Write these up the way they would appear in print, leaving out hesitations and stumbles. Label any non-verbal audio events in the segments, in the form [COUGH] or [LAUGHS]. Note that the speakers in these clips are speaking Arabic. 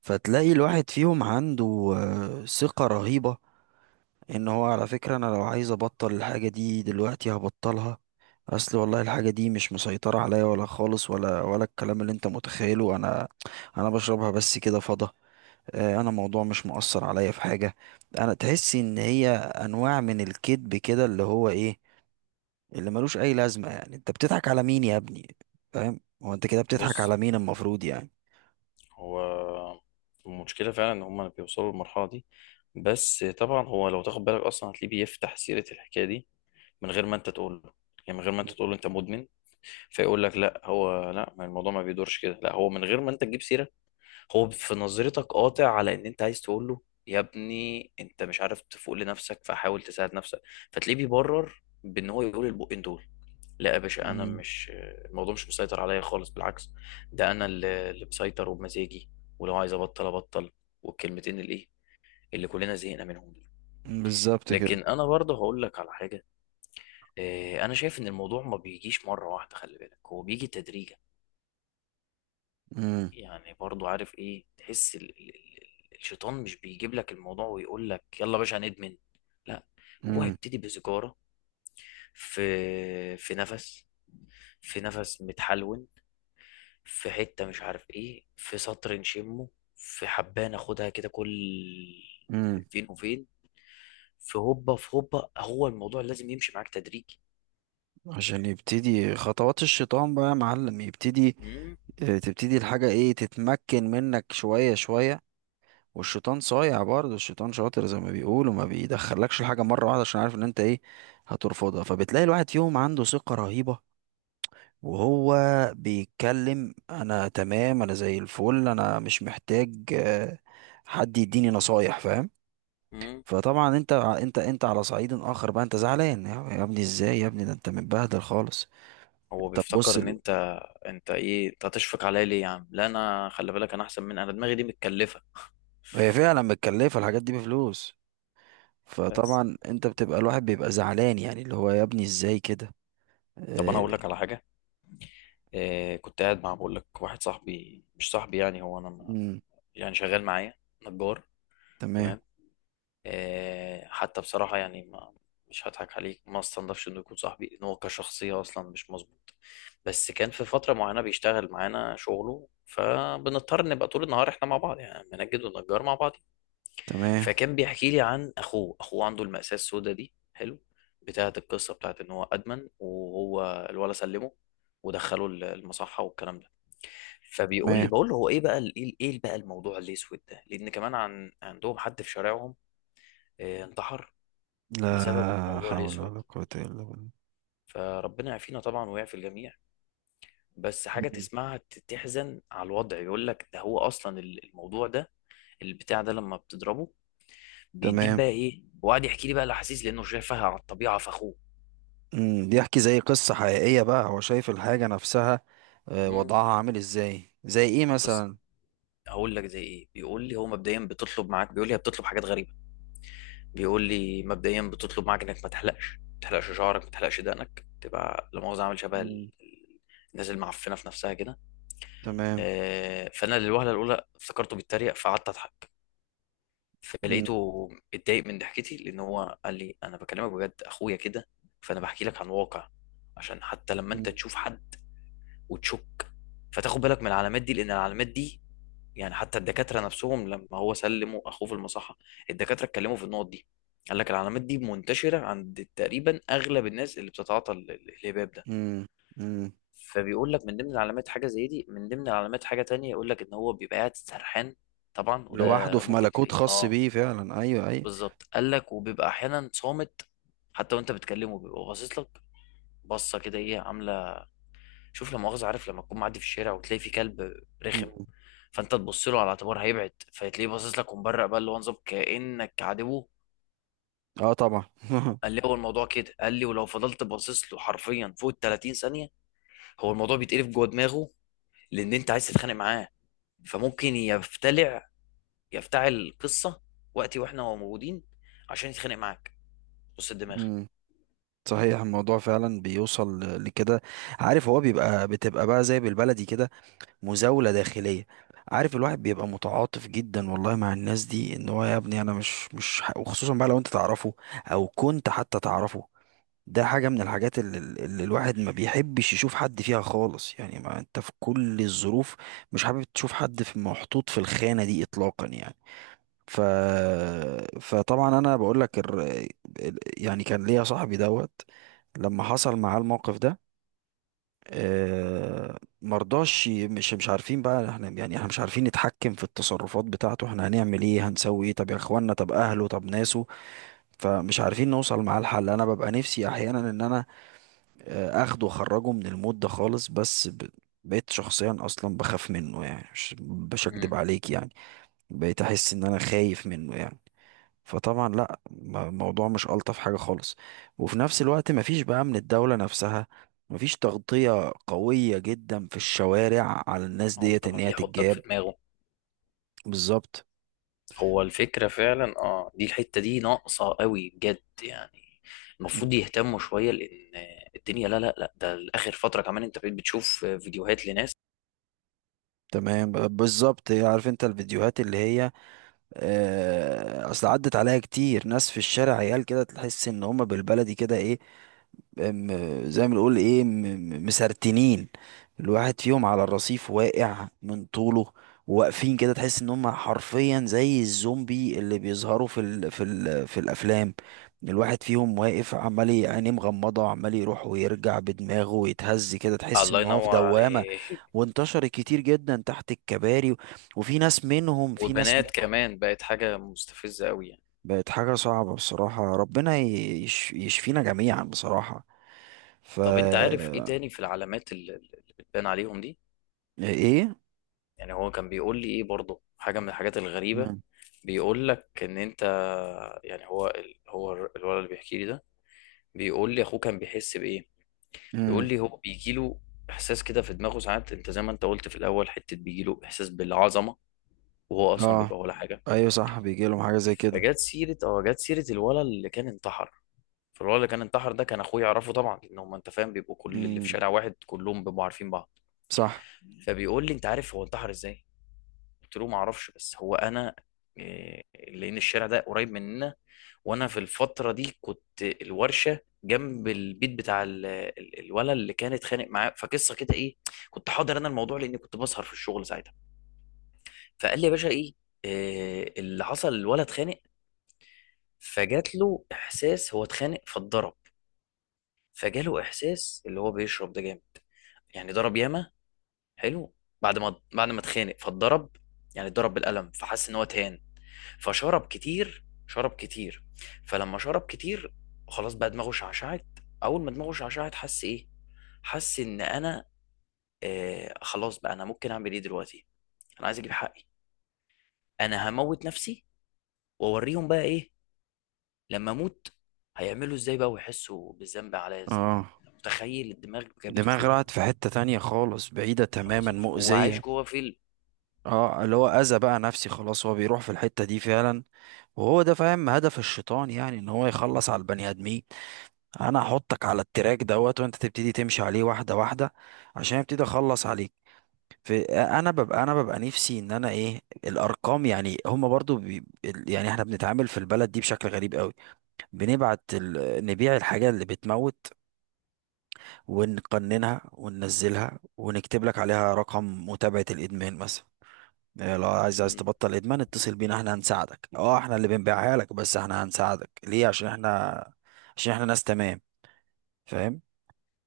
فتلاقي الواحد فيهم عنده ثقة رهيبة. ان هو على فكرة انا لو عايز ابطل الحاجة دي دلوقتي هبطلها. اصل والله الحاجة دي مش مسيطرة عليا ولا خالص، ولا الكلام اللي انت متخيله. انا بشربها بس كده فضة. انا الموضوع مش مؤثر عليا في حاجة. انا تحس ان هي انواع من الكذب كده، اللي هو ايه، اللي ملوش اي لازمة. يعني انت بتضحك على مين يا ابني؟ فاهم؟ هو انت كده بتضحك بص، على مين المفروض يعني؟ هو المشكلة فعلا إن هما بيوصلوا للمرحلة دي. بس طبعا هو لو تاخد بالك أصلا هتلاقيه بيفتح سيرة الحكاية دي من غير ما أنت تقول له، يعني من غير ما أنت تقول له أنت مدمن، فيقول لك لا، هو لا، ما الموضوع ما بيدورش كده، لا هو من غير ما أنت تجيب سيرة، هو في نظرتك قاطع على إن أنت عايز تقول له يا ابني أنت مش عارف تفوق لنفسك فحاول تساعد نفسك، فتلاقيه بيبرر بإن هو يقول البقين دول: لا يا باشا انا مم. مش، الموضوع مش مسيطر عليا خالص، بالعكس، ده انا اللي مسيطر وبمزاجي، ولو عايز ابطل ابطل، والكلمتين الايه اللي كلنا زهقنا منهم دول. بالظبط كده. لكن انا برضه هقول لك على حاجه. انا شايف ان الموضوع ما بيجيش مره واحده، خلي بالك هو بيجي تدريجا. امم. يعني برضه عارف ايه، تحس الشيطان مش بيجيب لك الموضوع ويقول لك يلا يا باشا هندمن، لا، هو هيبتدي بسيجاره، في في نفس في نفس متحلون، في حتة مش عارف ايه، في سطر نشمه، في حبة ناخدها كده، كل امم. فين وفين، في هوبا في هوبا. هو الموضوع لازم يمشي معاك تدريجي. عشان يبتدي خطوات الشيطان بقى يا معلم، يبتدي. مم. تبتدي الحاجة ايه، تتمكن منك شوية شوية. والشيطان صايع، برضه الشيطان شاطر زي ما بيقولوا، ما بيدخلكش الحاجة مرة واحدة عشان عارف ان انت ايه، هترفضها. فبتلاقي الواحد فيهم عنده ثقة رهيبة، وهو بيتكلم انا تمام، انا زي الفل، انا مش محتاج حد يديني نصايح، فاهم. مم. فطبعا انت على صعيد اخر بقى، انت زعلان يا ابني، ازاي يا ابني، ده انت متبهدل خالص. هو طب بيفتكر بص. ان انت، انت ايه، انت هتشفق عليا ليه يا عم؟ لا، انا خلي بالك، انا احسن، من انا دماغي دي متكلفة. هي فعلا متكلفة الحاجات دي بفلوس. بس فطبعا انت بتبقى الواحد بيبقى زعلان، يعني اللي هو يا ابني ازاي كده. طب انا اقول آه، لك على حاجة إيه. كنت قاعد مع بقول لك واحد صاحبي، مش صاحبي يعني، هو انا مم، يعني شغال معايا نجار، تمام، تمام. حتى بصراحة يعني ما، مش هضحك عليك، ما استنضفش انه يكون صاحبي، ان هو كشخصية اصلا مش مظبوط، بس كان في فترة معينة بيشتغل معانا شغله فبنضطر نبقى طول النهار احنا مع بعض، يعني منجد ونجار مع بعض. تمام، فكان بيحكي لي عن اخوه عنده المأساة السوداء دي، حلو، بتاعت القصة، بتاعت ان هو ادمن، وهو الولا سلمه ودخله المصحة والكلام ده. فبيقول لي، تمام. بقول له هو ايه بقى، ايه بقى الموضوع الاسود ده، لان كمان عندهم حد في شارعهم، انتحر، بسبب لا الموضوع حول الاسود، ولا قوة الا بالله. فربنا يعافينا طبعا ويعفي الجميع. بس حاجه مم. تسمعها تحزن على الوضع. يقول لك ده هو اصلا الموضوع ده، البتاع ده لما بتضربه بيديك تمام. بقى ايه، وقعد يحكي لي بقى الاحاسيس لانه شايفها على الطبيعه في اخوه. مم، بيحكي زي قصة حقيقية بقى، هو شايف الحاجة نفسها. آه، مم. وضعها عامل ازاي، زي ايه بس مثلا؟ هقول لك زي ايه. بيقول لي هو مبدئيا بتطلب معاك، بيقول لي هي بتطلب حاجات غريبه، بيقول لي مبدئيا بتطلب معاك انك ما تحلقش شعرك، ما تحلقش دقنك، تبقى لا مؤاخذه عامل شبه مم، ال- الناس المعفنه في نفسها كده. تمام، فانا للوهله الاولى افتكرته بيتريق فقعدت اضحك، مم، فلقيته اتضايق من ضحكتي، لان هو قال لي انا بكلمك بجد، اخويا كده، فانا بحكي لك عن واقع، عشان حتى لما انت مم، تشوف حد وتشك فتاخد بالك من العلامات دي، لان العلامات دي يعني حتى الدكاتره نفسهم لما هو سلموا اخوه في المصحه، الدكاتره اتكلموا في النقط دي، قال لك العلامات دي منتشره عند تقريبا اغلب الناس اللي بتتعاطى الهباب ده. مم، مم. فبيقول لك من ضمن العلامات حاجه زي دي، من ضمن العلامات حاجه تانية يقول لك ان هو بيبقى قاعد سرحان، طبعا لوحده وده في ممكن ملكوت تلاقيه خاص اه، بيه، فعلا، ايوه ايوه. بالظبط. قال لك وبيبقى احيانا صامت حتى وانت بتكلمه، بيبقى باصص لك، بصه كده ايه عامله، شوف لا مؤاخذه، عارف لما تكون معدي في الشارع وتلاقي في كلب رخم، مم. فانت تبص له على اعتبار هيبعد فتلاقيه باصص لك ومبرق بقى، اللي هو نظام كانك عادبه. اه طبعا [LAUGHS] قال لي هو الموضوع كده، قال لي ولو فضلت باصص له حرفيا فوق ال 30 ثانيه هو الموضوع بيتقلب جوه دماغه، لان انت عايز تتخانق معاه، فممكن يفتلع، يفتعل القصه وقتي واحنا هو موجودين عشان يتخانق معاك، بص الدماغ. مم. صحيح الموضوع فعلا بيوصل لكده. عارف، هو بيبقى بتبقى بقى زي بالبلدي كده، مزاولة داخلية. عارف الواحد بيبقى متعاطف جدا والله مع الناس دي، ان هو يا ابني انا مش وخصوصا بقى لو انت تعرفه، او كنت حتى تعرفه. ده حاجة من الحاجات اللي الواحد ما بيحبش يشوف حد فيها خالص، يعني. ما انت في كل الظروف مش حابب تشوف حد في محطوط في الخانة دي اطلاقا يعني. ف... فطبعا انا بقول لك، يعني كان ليا صاحبي دوت. لما حصل معاه الموقف ده، مرضاش مش عارفين بقى احنا، يعني احنا مش عارفين نتحكم في التصرفات بتاعته. احنا هنعمل ايه، هنسوي ايه، طب يا اخوانا، طب اهله، طب ناسه. فمش عارفين نوصل معاه الحل. انا ببقى نفسي احيانا ان انا اخده واخرجه من المود ده خالص، بس. بقيت شخصيا اصلا بخاف منه، يعني مش مم. هكدب عليك يعني. بقيت احس ان انا خايف منه يعني. فطبعا لا، الموضوع مش ألطف حاجة خالص. وفي نفس الوقت مفيش بقى من الدولة نفسها، مفيش تغطية قوية جدا في الشوارع على الناس هو ديت انت ان ما هي يحطك في تتجاب. دماغه. بالظبط. هو الفكره فعلا اه، دي الحته دي ناقصه قوي بجد يعني، المفروض مم. يهتموا شويه لان الدنيا، لا لا لا، ده اخر فتره كمان انت بقيت بتشوف فيديوهات لناس، تمام، بالظبط. عارف انت الفيديوهات اللي هي، اصل عدت عليها كتير، ناس في الشارع عيال كده تحس ان هما بالبلدي كده، ايه، زي ما بنقول ايه، مسرتنين. الواحد فيهم على الرصيف واقع من طوله، واقفين كده تحس ان هم حرفيا زي الزومبي اللي بيظهروا في الافلام. الواحد فيهم واقف عمال عينيه مغمضه، عمال يروح ويرجع بدماغه ويتهز كده، تحس الله ان هو في ينور دوامه. عليك [LAUGHS] وانتشرت كتير جدا تحت الكباري وفي ناس منهم، وبنات كمان، بقت حاجه مستفزه قوي يعني. بقت حاجه صعبه بصراحه. ربنا يشفينا جميعا بصراحه. ف. طب انت عارف ايه تاني في العلامات اللي بتبان عليهم دي؟ ايه. يعني هو كان بيقول لي ايه برضه حاجه من الحاجات الغريبه. امم، بيقول لك ان انت، يعني هو الولد اللي بيحكي لي ده بيقول لي اخوه كان بيحس بايه، بيقول امم. لي هو بيجي له احساس كده في دماغه ساعات، انت زي ما انت قلت في الاول، حته بيجي له احساس بالعظمه وهو اصلا اه بيبقى ولا حاجه. ايوه صح، بيجي لهم حاجه زي كده. فجت سيره اه، جت سيره الولد اللي كان انتحر، فالولد اللي كان انتحر ده كان اخوه يعرفه طبعا، لان هم انت فاهم بيبقوا كل اللي في امم. شارع واحد كلهم بيبقوا عارفين بعض. صح. فبيقول لي انت عارف هو انتحر ازاي، قلت له ما اعرفش، بس هو انا لان الشارع ده قريب مننا، وانا في الفتره دي كنت الورشه جنب البيت بتاع الولد اللي كان اتخانق معاه، فقصه كده ايه، كنت حاضر انا الموضوع لاني كنت بسهر في الشغل ساعتها. فقال لي يا باشا ايه اللي حصل الولد اتخانق، فجات له احساس هو اتخانق فاتضرب، فجاله احساس اللي هو بيشرب ده جامد، يعني ضرب ياما، حلو، بعد ما اتخانق فاتضرب، يعني اتضرب بالقلم فحس ان هو تهان، فشرب كتير، شرب كتير، فلما شرب كتير خلاص بقى دماغه شعشعت، اول ما دماغه شعشعت حس ايه، حس ان انا خلاص بقى، انا ممكن اعمل ايه دلوقتي، انا عايز اجيب حقي، انا هموت نفسي واوريهم بقى ايه، لما اموت هيعملوا ازاي بقى ويحسوا بالذنب عليا ازاي، اه، متخيل الدماغ جابته دماغ فين، راحت في حته تانية خالص، بعيده خلاص تماما، يا باشا هو عايش مؤذيه. جوه فيلم. اه، اللي هو اذى بقى نفسي خلاص، هو بيروح في الحته دي فعلا. وهو ده فاهم هدف الشيطان، يعني ان هو يخلص على البني ادمين. انا احطك على التراك دوت وانت تبتدي تمشي عليه واحده واحده، عشان ابتدي اخلص عليك. في، انا ببقى، نفسي ان انا ايه الارقام، يعني هم برضو يعني احنا بنتعامل في البلد دي بشكل غريب قوي. نبيع الحاجة اللي بتموت، ونقننها وننزلها ونكتب لك عليها رقم متابعة الإدمان مثلا. إيه، لو عايز مم. تبطل إدمان اتصل بينا، احنا هنساعدك. اه احنا اللي بنبيعها لك، بس احنا هنساعدك ليه؟ عشان احنا، عشان احنا ناس تمام، فاهم.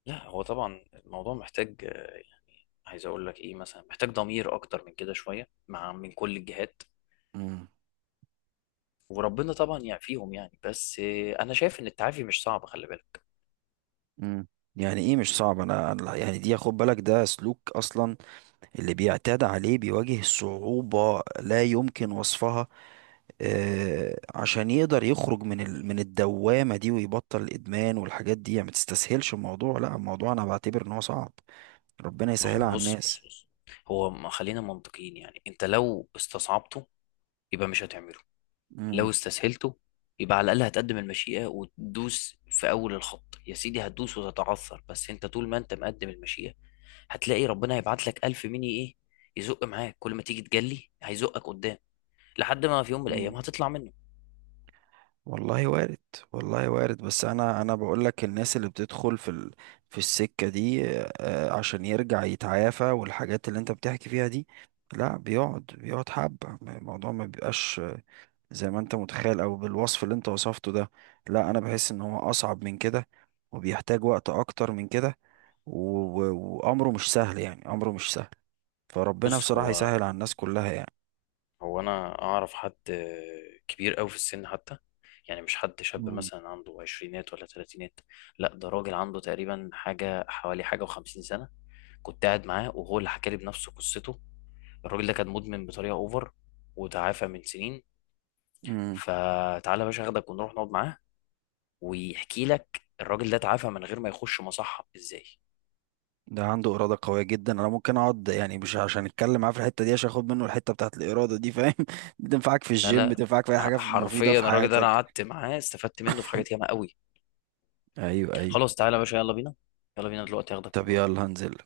لا، هو طبعا الموضوع محتاج عايز اقول لك ايه مثلا، محتاج ضمير اكتر من كده شويه، مع من كل الجهات، امم، وربنا طبعا يعافيهم يعني، بس انا شايف ان التعافي مش صعب، خلي بالك. امم. يعني ايه مش صعب؟ انا يعني دي، خد بالك، ده سلوك اصلا، اللي بيعتاد عليه بيواجه صعوبة لا يمكن وصفها، عشان يقدر يخرج من الدوامة دي ويبطل الإدمان والحاجات دي، يعني. ما تستسهلش الموضوع، لا الموضوع أنا بعتبر إن هو صعب. ربنا ما يسهلها هو على بص بص الناس. بص، هو ما خلينا منطقيين، يعني انت لو استصعبته يبقى مش هتعمله، مم. لو استسهلته يبقى على الاقل هتقدم المشيئة وتدوس في اول الخط، يا سيدي هتدوس وتتعثر، بس انت طول ما انت مقدم المشيئة هتلاقي ربنا هيبعت لك الف مني ايه، يزق معاك كل ما تيجي تجلي هيزقك قدام، لحد ما في يوم من الايام مم. هتطلع منه. والله وارد، والله وارد. بس أنا بقول لك، الناس اللي بتدخل في في السكة دي، عشان يرجع يتعافى، والحاجات اللي أنت بتحكي فيها دي، لا بيقعد، حبة الموضوع ما بيبقاش زي ما انت متخيل، او بالوصف اللي انت وصفته ده. لا، انا بحس ان هو اصعب من كده، وبيحتاج وقت اكتر من كده، وامره مش سهل، يعني امره مش سهل. فربنا بص بصراحة هو يسهل على الناس كلها يعني. هو انا اعرف حد كبير قوي في السن حتى، يعني مش حد شاب مم. مثلا عنده عشرينات ولا تلاتينات، لا، ده راجل عنده تقريبا حاجة حوالي حاجة وخمسين سنة، كنت قاعد معاه وهو اللي حكالي بنفسه قصته، الراجل ده كان مدمن بطريقة اوفر وتعافى من سنين. امم. فتعالى يا باشا اخدك ونروح نقعد معاه، ويحكي لك الراجل ده تعافى من غير ما يخش مصحة ازاي. ده عنده إرادة قوية جدا. انا ممكن اقعد، يعني مش عشان اتكلم معاه في الحتة دي، عشان اخد منه الحتة بتاعت الإرادة دي، فاهم. [LAUGHS] بتنفعك في لا الجيم، لا، بتنفعك في اي حاجة مفيدة حرفيا في الراجل ده انا حياتك. قعدت معاه استفدت منه في حاجات ياما قوي، ايوه ايوه. خلاص تعالى يا باشا، يلا بينا، يلا بينا دلوقتي اخدك طب ونروح. يلا هنزل.